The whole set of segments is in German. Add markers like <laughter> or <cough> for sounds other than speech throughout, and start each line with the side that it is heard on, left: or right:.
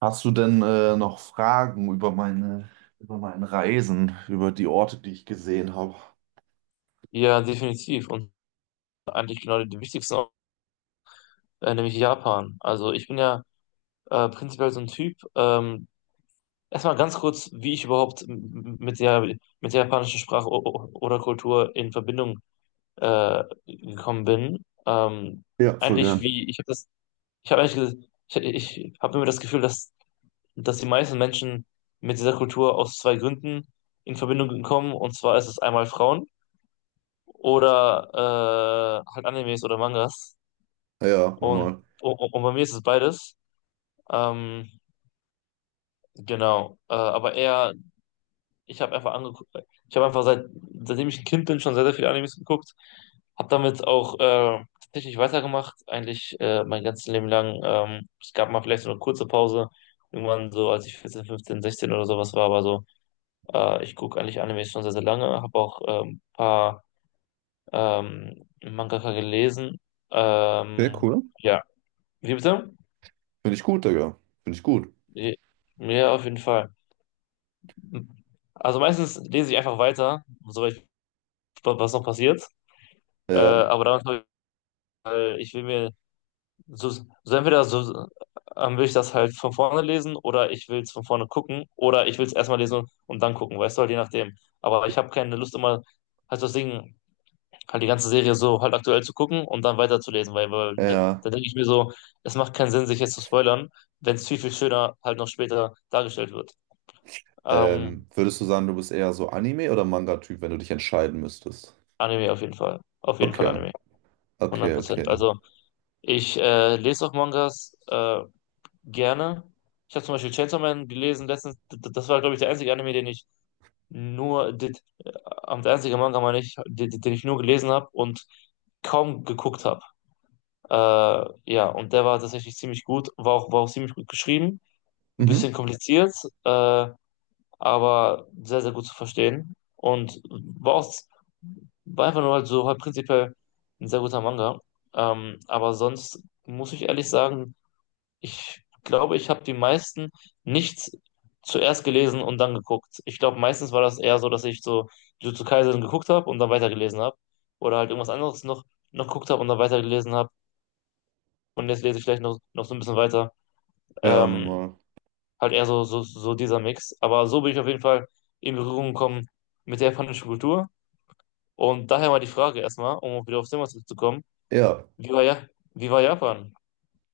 right: Hast du denn noch Fragen über meine Reisen, über die Orte, die ich gesehen habe?
left: Ja, definitiv. Und eigentlich genau die wichtigsten, auch, nämlich Japan. Also ich bin ja prinzipiell so ein Typ. Erstmal ganz kurz, wie ich überhaupt mit der japanischen Sprache oder Kultur in Verbindung gekommen bin.
right: Ja, voll
left: Eigentlich
right: gern.
left: wie, ich habe eigentlich, ich habe immer das Gefühl, dass die meisten Menschen mit dieser Kultur aus zwei Gründen in Verbindung kommen. Und zwar ist es einmal Frauen oder halt Animes oder Mangas.
right: Ja,
left: Und,
right: nochmal.
left: und bei mir ist es beides. Ähm, genau. Aber ich habe einfach angeguckt, ich habe einfach seitdem ich ein Kind bin, schon sehr, sehr viele Animes geguckt. Habe damit auch tatsächlich weitergemacht, eigentlich mein ganzes Leben lang. Es gab mal vielleicht so eine kurze Pause, irgendwann so, als ich 14 15 16 oder sowas war, aber so, ich gucke eigentlich Animes schon sehr, sehr lange, habe auch ein paar Mangaka gelesen.
right: Sehr
left: Ähm,
right: cool.
left: ja, wie bitte?
right: Finde ich gut, Digga. Finde ich gut.
left: Ja, auf jeden Fall. Also meistens lese ich einfach weiter, soweit was noch passiert.
right: Ja, ja.
left: Aber damit habe ich, weil ich will mir entweder so will ich das halt von vorne lesen oder ich will es von vorne gucken oder ich will es erstmal lesen und dann gucken, weißt du, halt je nachdem. Aber ich habe keine Lust immer halt das Ding, halt die ganze Serie so halt aktuell zu gucken und dann weiterzulesen, weil
right: Ja.
left: da denke ich mir so, es macht keinen Sinn, sich jetzt zu spoilern, wenn es viel, viel schöner halt noch später dargestellt wird. Ähm,
right: Würdest du sagen, du bist eher so Anime- oder Manga-Typ, wenn du dich entscheiden müsstest?
left: Anime auf jeden Fall. Auf jeden Fall
right: Okay,
left: Anime.
right: okay,
left: 100%.
right: okay.
left: Also ich lese auch Mangas gerne. Ich habe zum Beispiel Chainsaw Man gelesen letztens. Das war, glaube ich, der einzige Anime, den ich nur, d- der einzige Manga, meine ich, den ich nur gelesen habe und kaum geguckt habe. Äh, ja, und der war tatsächlich ziemlich gut, war auch ziemlich gut geschrieben, ein
right: Mhm.
left: bisschen kompliziert. Äh, aber sehr, sehr gut zu verstehen. Und war, auch, war einfach nur halt so halt prinzipiell ein sehr guter Manga. Aber sonst muss ich ehrlich sagen, ich glaube, ich habe die meisten nicht zuerst gelesen und dann geguckt. Ich glaube, meistens war das eher so, dass ich so Jujutsu Kaisen geguckt habe und dann weitergelesen habe. Oder halt irgendwas anderes noch geguckt habe und dann weitergelesen habe. Und jetzt lese ich vielleicht noch so ein bisschen weiter.
right: Ja,
left: Ähm,
right: nochmal.
left: Halt eher so, so, so dieser Mix. Aber so bin ich auf jeden Fall in Berührung gekommen mit der japanischen Kultur. Und daher mal die Frage erstmal, um wieder aufs Thema zurückzukommen.
right: Ja,
left: Wie war, ja, wie war Japan?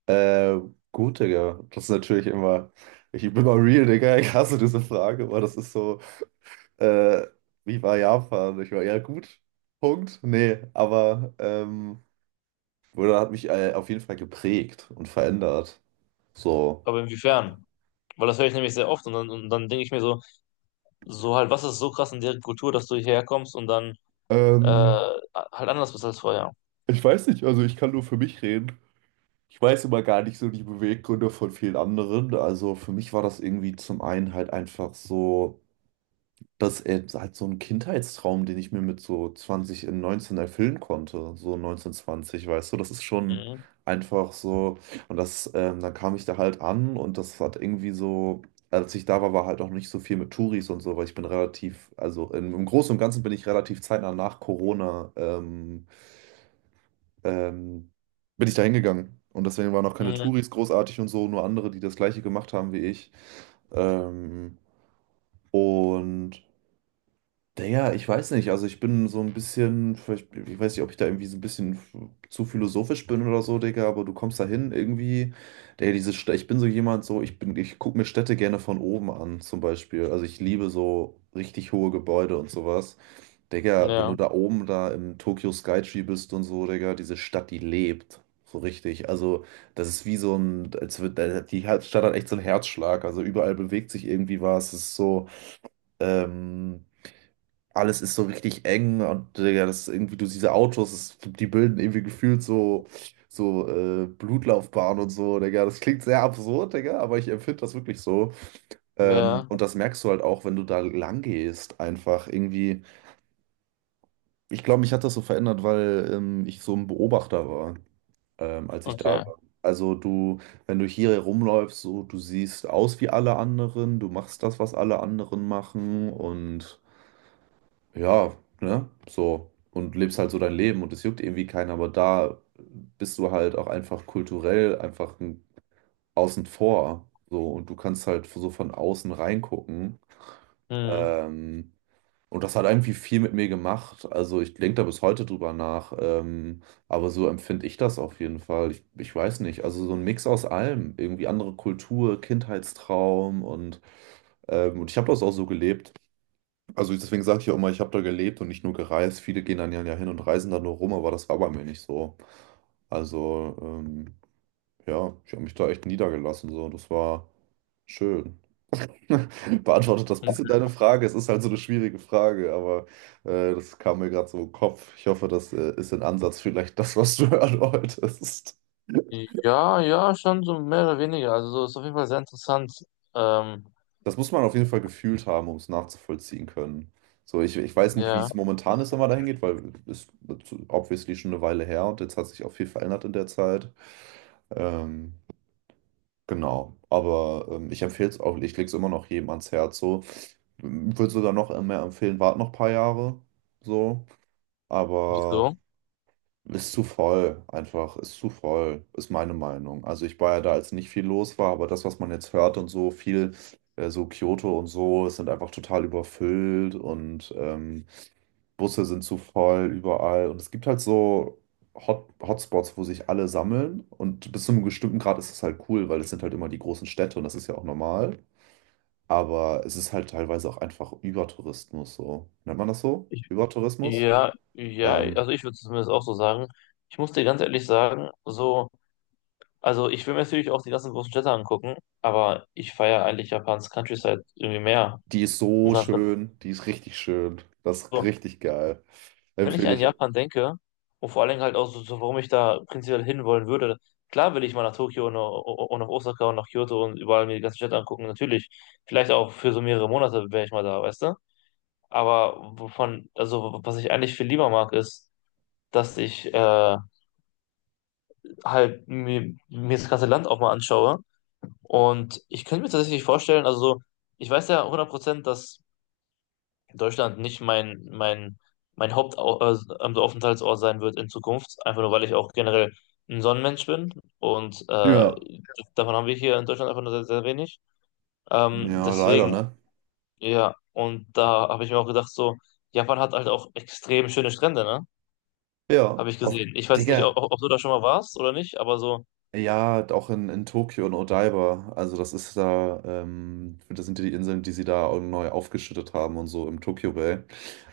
right: äh, gut, Digga. Das ist natürlich immer, ich bin mal real, Digga. Ich hasse diese Frage, aber das ist so. Äh, Wie war Japan? Ich war ja gut. Punkt. Nee, aber Buddha hat mich auf jeden Fall geprägt und verändert. So.
left: Aber inwiefern? Weil das höre ich nämlich sehr oft und dann denke ich mir so, so halt, was ist so krass in deren Kultur, dass du hierher kommst und dann äh,
right: Ähm,
left: halt anders bist als vorher?
right: Ich weiß nicht, also ich kann nur für mich reden. Ich weiß immer gar nicht so die Beweggründe von vielen anderen. Also für mich war das irgendwie zum einen halt einfach so. Das ist halt so ein Kindheitstraum, den ich mir mit so 20 in 19 erfüllen konnte, so 19 20, weißt du, das ist schon
left: Mhm.
right: einfach so. Und das, dann kam ich da halt an, und das hat irgendwie so, als ich da war, war halt auch nicht so viel mit Touris und so, weil ich bin relativ, also im Großen und Ganzen bin ich relativ zeitnah nach Corona, ähm, bin ich da hingegangen. Und deswegen waren auch keine
left: Mhm.
right: Touris großartig und so, nur andere, die das gleiche gemacht haben wie ich. Ähm, und Digga, ich weiß nicht, also ich bin so ein bisschen, vielleicht, ich weiß nicht, ob ich da irgendwie so ein bisschen zu philosophisch bin oder so, Digga, aber du kommst da hin irgendwie, der diese Städte, ich bin so jemand, so, ich gucke mir Städte gerne von oben an, zum Beispiel, also ich liebe so richtig hohe Gebäude und sowas, Digga, wenn du
left: Ja,
right: da oben da im Tokyo Skytree bist und so, Digga, diese Stadt, die lebt, so richtig, also das ist wie so ein, als wird, die Stadt hat echt so einen Herzschlag, also überall bewegt sich irgendwie was, es ist so, ähm, alles ist so richtig eng, und Digga, das irgendwie, du siehst diese Autos, das, die bilden irgendwie gefühlt so Blutlaufbahnen und so, Digga. Das klingt sehr absurd, Digga, aber ich empfinde das wirklich so.
left: ja,
right: Und das merkst du halt auch, wenn du da lang gehst, einfach irgendwie. Ich glaube, mich hat das so verändert, weil ich so ein Beobachter war, als ich da
left: okay.
right: war. Also du, wenn du hier herumläufst, so, du siehst aus wie alle anderen, du machst das, was alle anderen machen, und ja, ne, so. Und lebst halt so dein Leben, und es juckt irgendwie keinen, aber da bist du halt auch einfach kulturell einfach ein, außen vor. So, und du kannst halt so von außen reingucken.
left: Mhm.
right: Ähm, und das hat irgendwie viel mit mir gemacht. Also ich denke da bis heute drüber nach. Aber so empfinde ich das auf jeden Fall. Ich weiß nicht. Also so ein Mix aus allem. Irgendwie andere Kultur, Kindheitstraum und ich habe das auch so gelebt. Also deswegen sage ich ja immer, ich habe da gelebt und nicht nur gereist. Viele gehen dann ja ja hin und reisen da nur rum, aber das war bei mir nicht so. Also ja, ich habe mich da echt niedergelassen so. Das war schön. <laughs> Beantwortet das bisschen deine Frage? Es ist halt so eine schwierige Frage, aber das kam mir gerade so im Kopf. Ich hoffe, das ist in Ansatz vielleicht das, was du <laughs> hören wolltest.
left: Ja, ja, schon so mehr oder weniger. Also so ist auf jeden Fall sehr interessant. Ähm,
right: Das muss man auf jeden Fall gefühlt haben, um es nachzuvollziehen können. So, ich weiß nicht, wie
left: ja,
right: es momentan ist, wenn man dahin geht, weil es ist obviously schon eine Weile her, und jetzt hat sich auch viel verändert in der Zeit. Ähm, genau, aber ich empfehle es auch, ich lege es immer noch jedem ans Herz. So, würde sogar noch mehr empfehlen, wart noch ein paar Jahre. So, aber.
left: wieso?
right: Ist zu voll, einfach, ist zu voll, ist meine Meinung. Also ich war ja da, als nicht viel los war, aber das, was man jetzt hört und so, so Kyoto und so, es sind einfach total überfüllt, und Busse sind zu voll überall. Und es gibt halt so Hotspots, wo sich alle sammeln. Und bis zu einem bestimmten Grad ist es halt cool, weil es sind halt immer die großen Städte, und das ist ja auch normal. Aber es ist halt teilweise auch einfach Übertourismus so. Nennt man das so? Übertourismus?
left: Ja, ja,
right: Ähm,
left: also ich würde zumindest auch so sagen. Ich muss dir ganz ehrlich sagen, so, also ich will mir natürlich auch die ganzen großen Städte angucken, aber ich feiere eigentlich Japans Countryside irgendwie mehr.
right: Die ist so
left: Und ganz genau.
right: schön, die ist richtig schön. Das ist
left: So,
right: richtig geil.
left: wenn ich
right: Empfehle
left: an
right: ich.
left: Japan denke, und vor allen Dingen halt auch so, so, warum ich da prinzipiell hinwollen würde, klar will ich mal nach Tokio und nach Osaka und nach Kyoto und überall mir die ganzen Städte angucken, natürlich. Vielleicht auch für so mehrere Monate wäre ich mal da, weißt du? Aber wovon, also was ich eigentlich viel lieber mag, ist, dass ich halt mir das ganze Land auch mal anschaue. Und ich könnte mir tatsächlich vorstellen, also so, ich weiß ja 100%, dass Deutschland nicht mein Hauptaufenthaltsort sein wird in Zukunft, einfach nur weil ich auch generell ein Sonnenmensch bin. Und
right: Ja.
left: davon haben wir hier in Deutschland einfach nur sehr, sehr wenig.
right: Ja, leider,
left: Deswegen,
right: ne?
left: ja, und da habe ich mir auch gedacht, so, Japan hat halt auch extrem schöne Strände, ne?
right: Ja,
left: Habe ich gesehen. Ich weiß nicht, ob,
right: Digga,
left: ob du da schon mal warst oder nicht, aber so,
right: ja, auch in Tokio und Odaiba. Also, das ist da, das sind die Inseln, die sie da auch neu aufgeschüttet haben und so im Tokyo Bay.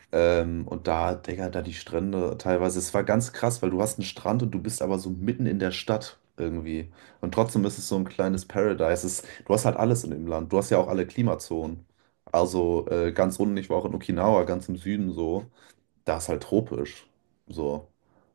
right: Und da, Digga, da die Strände teilweise, es war ganz krass, weil du hast einen Strand und du bist aber so mitten in der Stadt irgendwie. Und trotzdem ist es so ein kleines Paradise. Es, du hast halt alles in dem Land. Du hast ja auch alle Klimazonen. Also ganz unten, ich war auch in Okinawa, ganz im Süden, so da ist halt tropisch. So,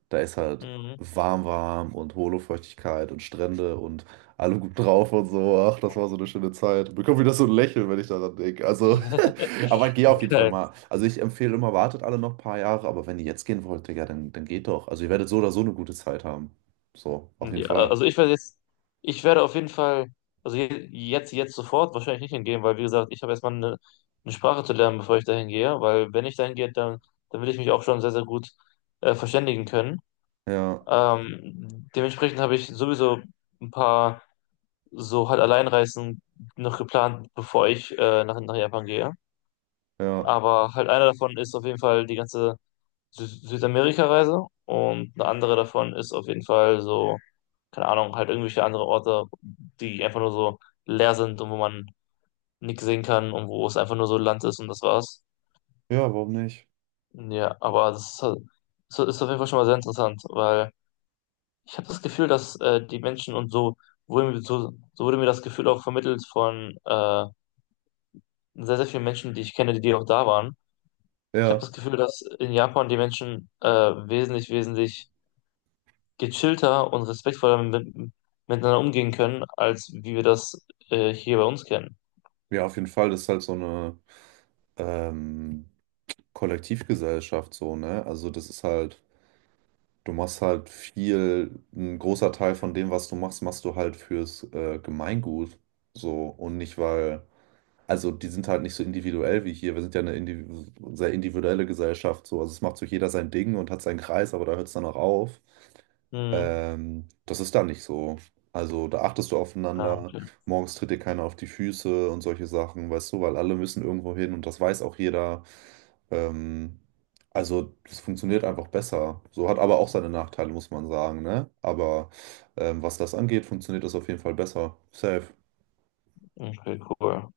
right: da ist halt
left: mhm.
right: warm, warm und hohle Feuchtigkeit und Strände und alle gut drauf und so. Ach, das war so eine schöne Zeit. Bekomme wieder so ein Lächeln, wenn ich daran denke. Also, <laughs> aber geh auf jeden Fall mal. Also, ich empfehle immer, wartet alle noch ein paar Jahre, aber wenn ihr jetzt gehen wollt, Digga, dann geht doch. Also, ihr werdet so oder so eine gute Zeit haben. So, auf jeden
left: Ja,
right: Fall.
left: also ich werde jetzt, ich werde auf jeden Fall, also jetzt sofort wahrscheinlich nicht hingehen, weil wie gesagt, ich habe eine Sprache zu lernen, bevor ich dahin gehe, weil wenn ich dahin gehe, dann will ich mich auch schon sehr, sehr gut verständigen können.
right: Ja,
left: Dementsprechend habe ich sowieso ein paar so halt Alleinreisen noch geplant, bevor ich nach Japan gehe.
right: ja,
left: Aber halt einer davon ist auf jeden Fall die ganze Sü Südamerika-Reise und eine andere davon ist auf jeden Fall so keine Ahnung, halt irgendwelche andere Orte, die einfach nur so leer sind und wo man nichts sehen kann und wo es einfach nur so Land ist und das war's.
right: ja, warum nicht?
left: Ja, aber das ist, halt- das ist auf jeden Fall schon mal sehr interessant, weil ich habe das Gefühl, dass die Menschen und so wurde mir, wurde mir das Gefühl auch vermittelt von sehr, sehr vielen Menschen, die ich kenne, die auch da waren. Ich habe
right: Ja,
left: das Gefühl, dass in Japan die Menschen wesentlich, wesentlich gechillter und respektvoller miteinander umgehen können, als wie wir das hier bei uns kennen.
right: ja, auf jeden Fall. Das ist halt so eine ähm, Kollektivgesellschaft, so, ne? Also, das ist halt. Du machst halt viel, ein großer Teil von dem, was du machst, machst du halt fürs Gemeingut. So, und nicht weil. Also die sind halt nicht so individuell wie hier. Wir sind ja eine indiv sehr individuelle Gesellschaft. So. Also es macht so jeder sein Ding und hat seinen Kreis, aber da hört es dann auch auf.
left: Mhm.
right: Das ist da nicht so. Also da achtest du aufeinander,
left: Danke.
right: morgens tritt dir keiner auf die Füße und solche Sachen, weißt du, weil alle müssen irgendwo hin, und das weiß auch jeder. Ähm, also das funktioniert einfach besser. So hat aber auch seine Nachteile, muss man sagen, ne? Aber was das angeht, funktioniert das auf jeden Fall besser. Safe.
left: Okay, cool.